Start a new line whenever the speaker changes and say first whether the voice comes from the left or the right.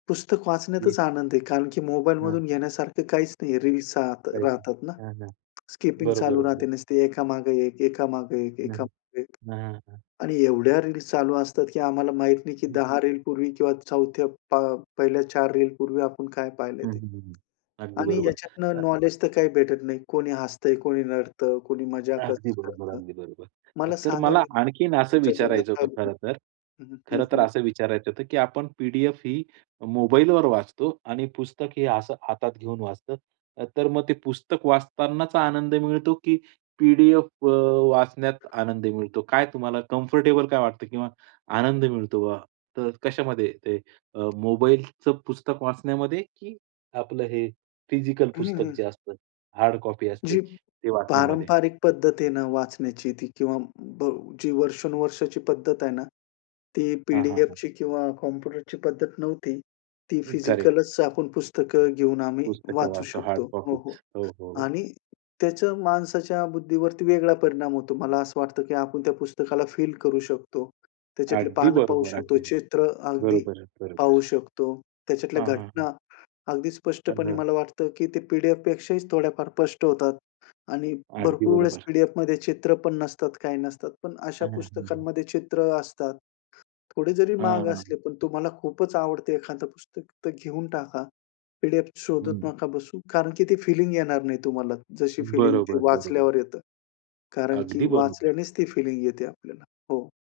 left: पुस्तक
right: हं.
left: वाचण्यातच आनंद आहे. कारण की मोबाईल
right: हां
left: मधून घेण्यासारखं काहीच नाही आहे. रील्स अस
right: राहायची.
left: राहतात ना.
right: हां, हां.
left: स्किपिंग
right: बरोबर,
left: चालू राहते.
right: बरोबर.
left: नुसते एकामागे एक, एकामागे एक,
right: हां.
left: एकामागे एक.
right: हां, हां, हां.
left: आणि एवढ्या रील्स चालू असतात की आम्हाला माहित नाही की
right: हं.
left: 10 रीलपूर्वी किंवा चौथ्या पा पहिल्या 4 रीलपूर्वी आपण काय पाहिलंय
right: हं,
left: ते.
right: हं, हं, हं. अगदी
left: आणि
right: बरोबर.
left: ह्याच्यातनं
right: अ
left: नॉलेज तर काही भेटत नाही. कोणी हसतंय, कोणी रडतं, कुणी मजाकच
right: अगदी बरोबर,
left: करतं.
right: अगदी बरोबर.
left: मला
right: तर
left: सांगा
right: मला
left: नेमकं
right: आणखीन असं
left: तुमच्या जीवनात
right: विचारायचं
left: काय
right: होतं
left: बदलतं.
right: खरं तर,
left: हं, हं,
right: खरं तर
left: हं.
right: असं विचारायचं होतं की आपण पी-डी-एफ ही मोबाईलवर वाचतो आणि पुस्तक हे असं हातात घेऊन वाचतो. तर मग ते पुस्तक वाचतांनाच आनंद मिळतो, की पी-डी-एफ अ, वाचण्यात आनंद मिळतो? काय तुम्हाला कम्फर्टेबल काय वाटतं किंवा आनंद मिळतो बा? तर कशामध्ये ते अ, मोबाईलचं पुस्तक वाचण्यामध्ये की आपलं हे फिजिकल
left: हं, हं,
right: पुस्तक
left: हं.
right: जे असतं हार्ड कॉपी असते
left: जी
right: ते वाचण्यामध्ये?
left: पारंपरिक पद्धत आहे ना वाचण्याची ती किंवा ब जी वर्षानुवर्षाची पद्धत आहे ना ती
right: हां, हां, हां.
left: पी-डी-एफची किंवा कॉम्प्युटरची पद्धत नव्हती. ती
right: करेक्ट.
left: फिजिकलच आपण पुस्तकं घेऊन आम्ही
right: पुस्तकं
left: वाचू
right: वाचतो, हार्ड
left: शकतो. हो, हो.
right: कॉपीज. हो, हो, हो.
left: आणि त्याचा माणसाच्या बुद्धीवरती वेगळा परिणाम होतो. मला असं वाटतं की आपण त्या पुस्तकाला फील करू शकतो. त्याच्यातले
right: अगदी
left: पानं पाहू
right: बरोबर.
left: शकतो.
right: अगदी.
left: चित्र अगदी
right: बरोबर,
left: पाहू
right: बरोबर.
left: शकतो. त्याच्यातल्या
right: हां, हां, हां.
left: घटना अगदी
right: हा
left: स्पष्टपणे
right: जो.
left: मला वाटतं की ते पी-डी-एफपेक्षाही थोड्याफार स्पष्ट होतात. आणि
right: अगदी
left: भरपूर वेळेस
right: बरोबर.
left: पी-डी-एफमध्ये चित्र पण नसतात, काही नसतात. पण अशा
right: हां, हां. हं, हं.
left: पुस्तकांमध्ये चित्र असतात. थोडे जरी
right: हां,
left: महाग
right: हां.
left: असले, पण तुम्हाला खूपच आवडते एखादं पुस्तक तर घेऊन टाका. पी-डी-एफ शोधत
right: हं.
left: नका बसू. कारण की ती फिलिंग येणार नाही तुम्हाला जशी फिलिंग ती
right: बरोबर, बरोबर.
left: वाचल्यावर येतं. कारण की
right: अगदी बरोबर.
left: वाचल्यानेच ती फिलिंग येते आपल्याला. हो.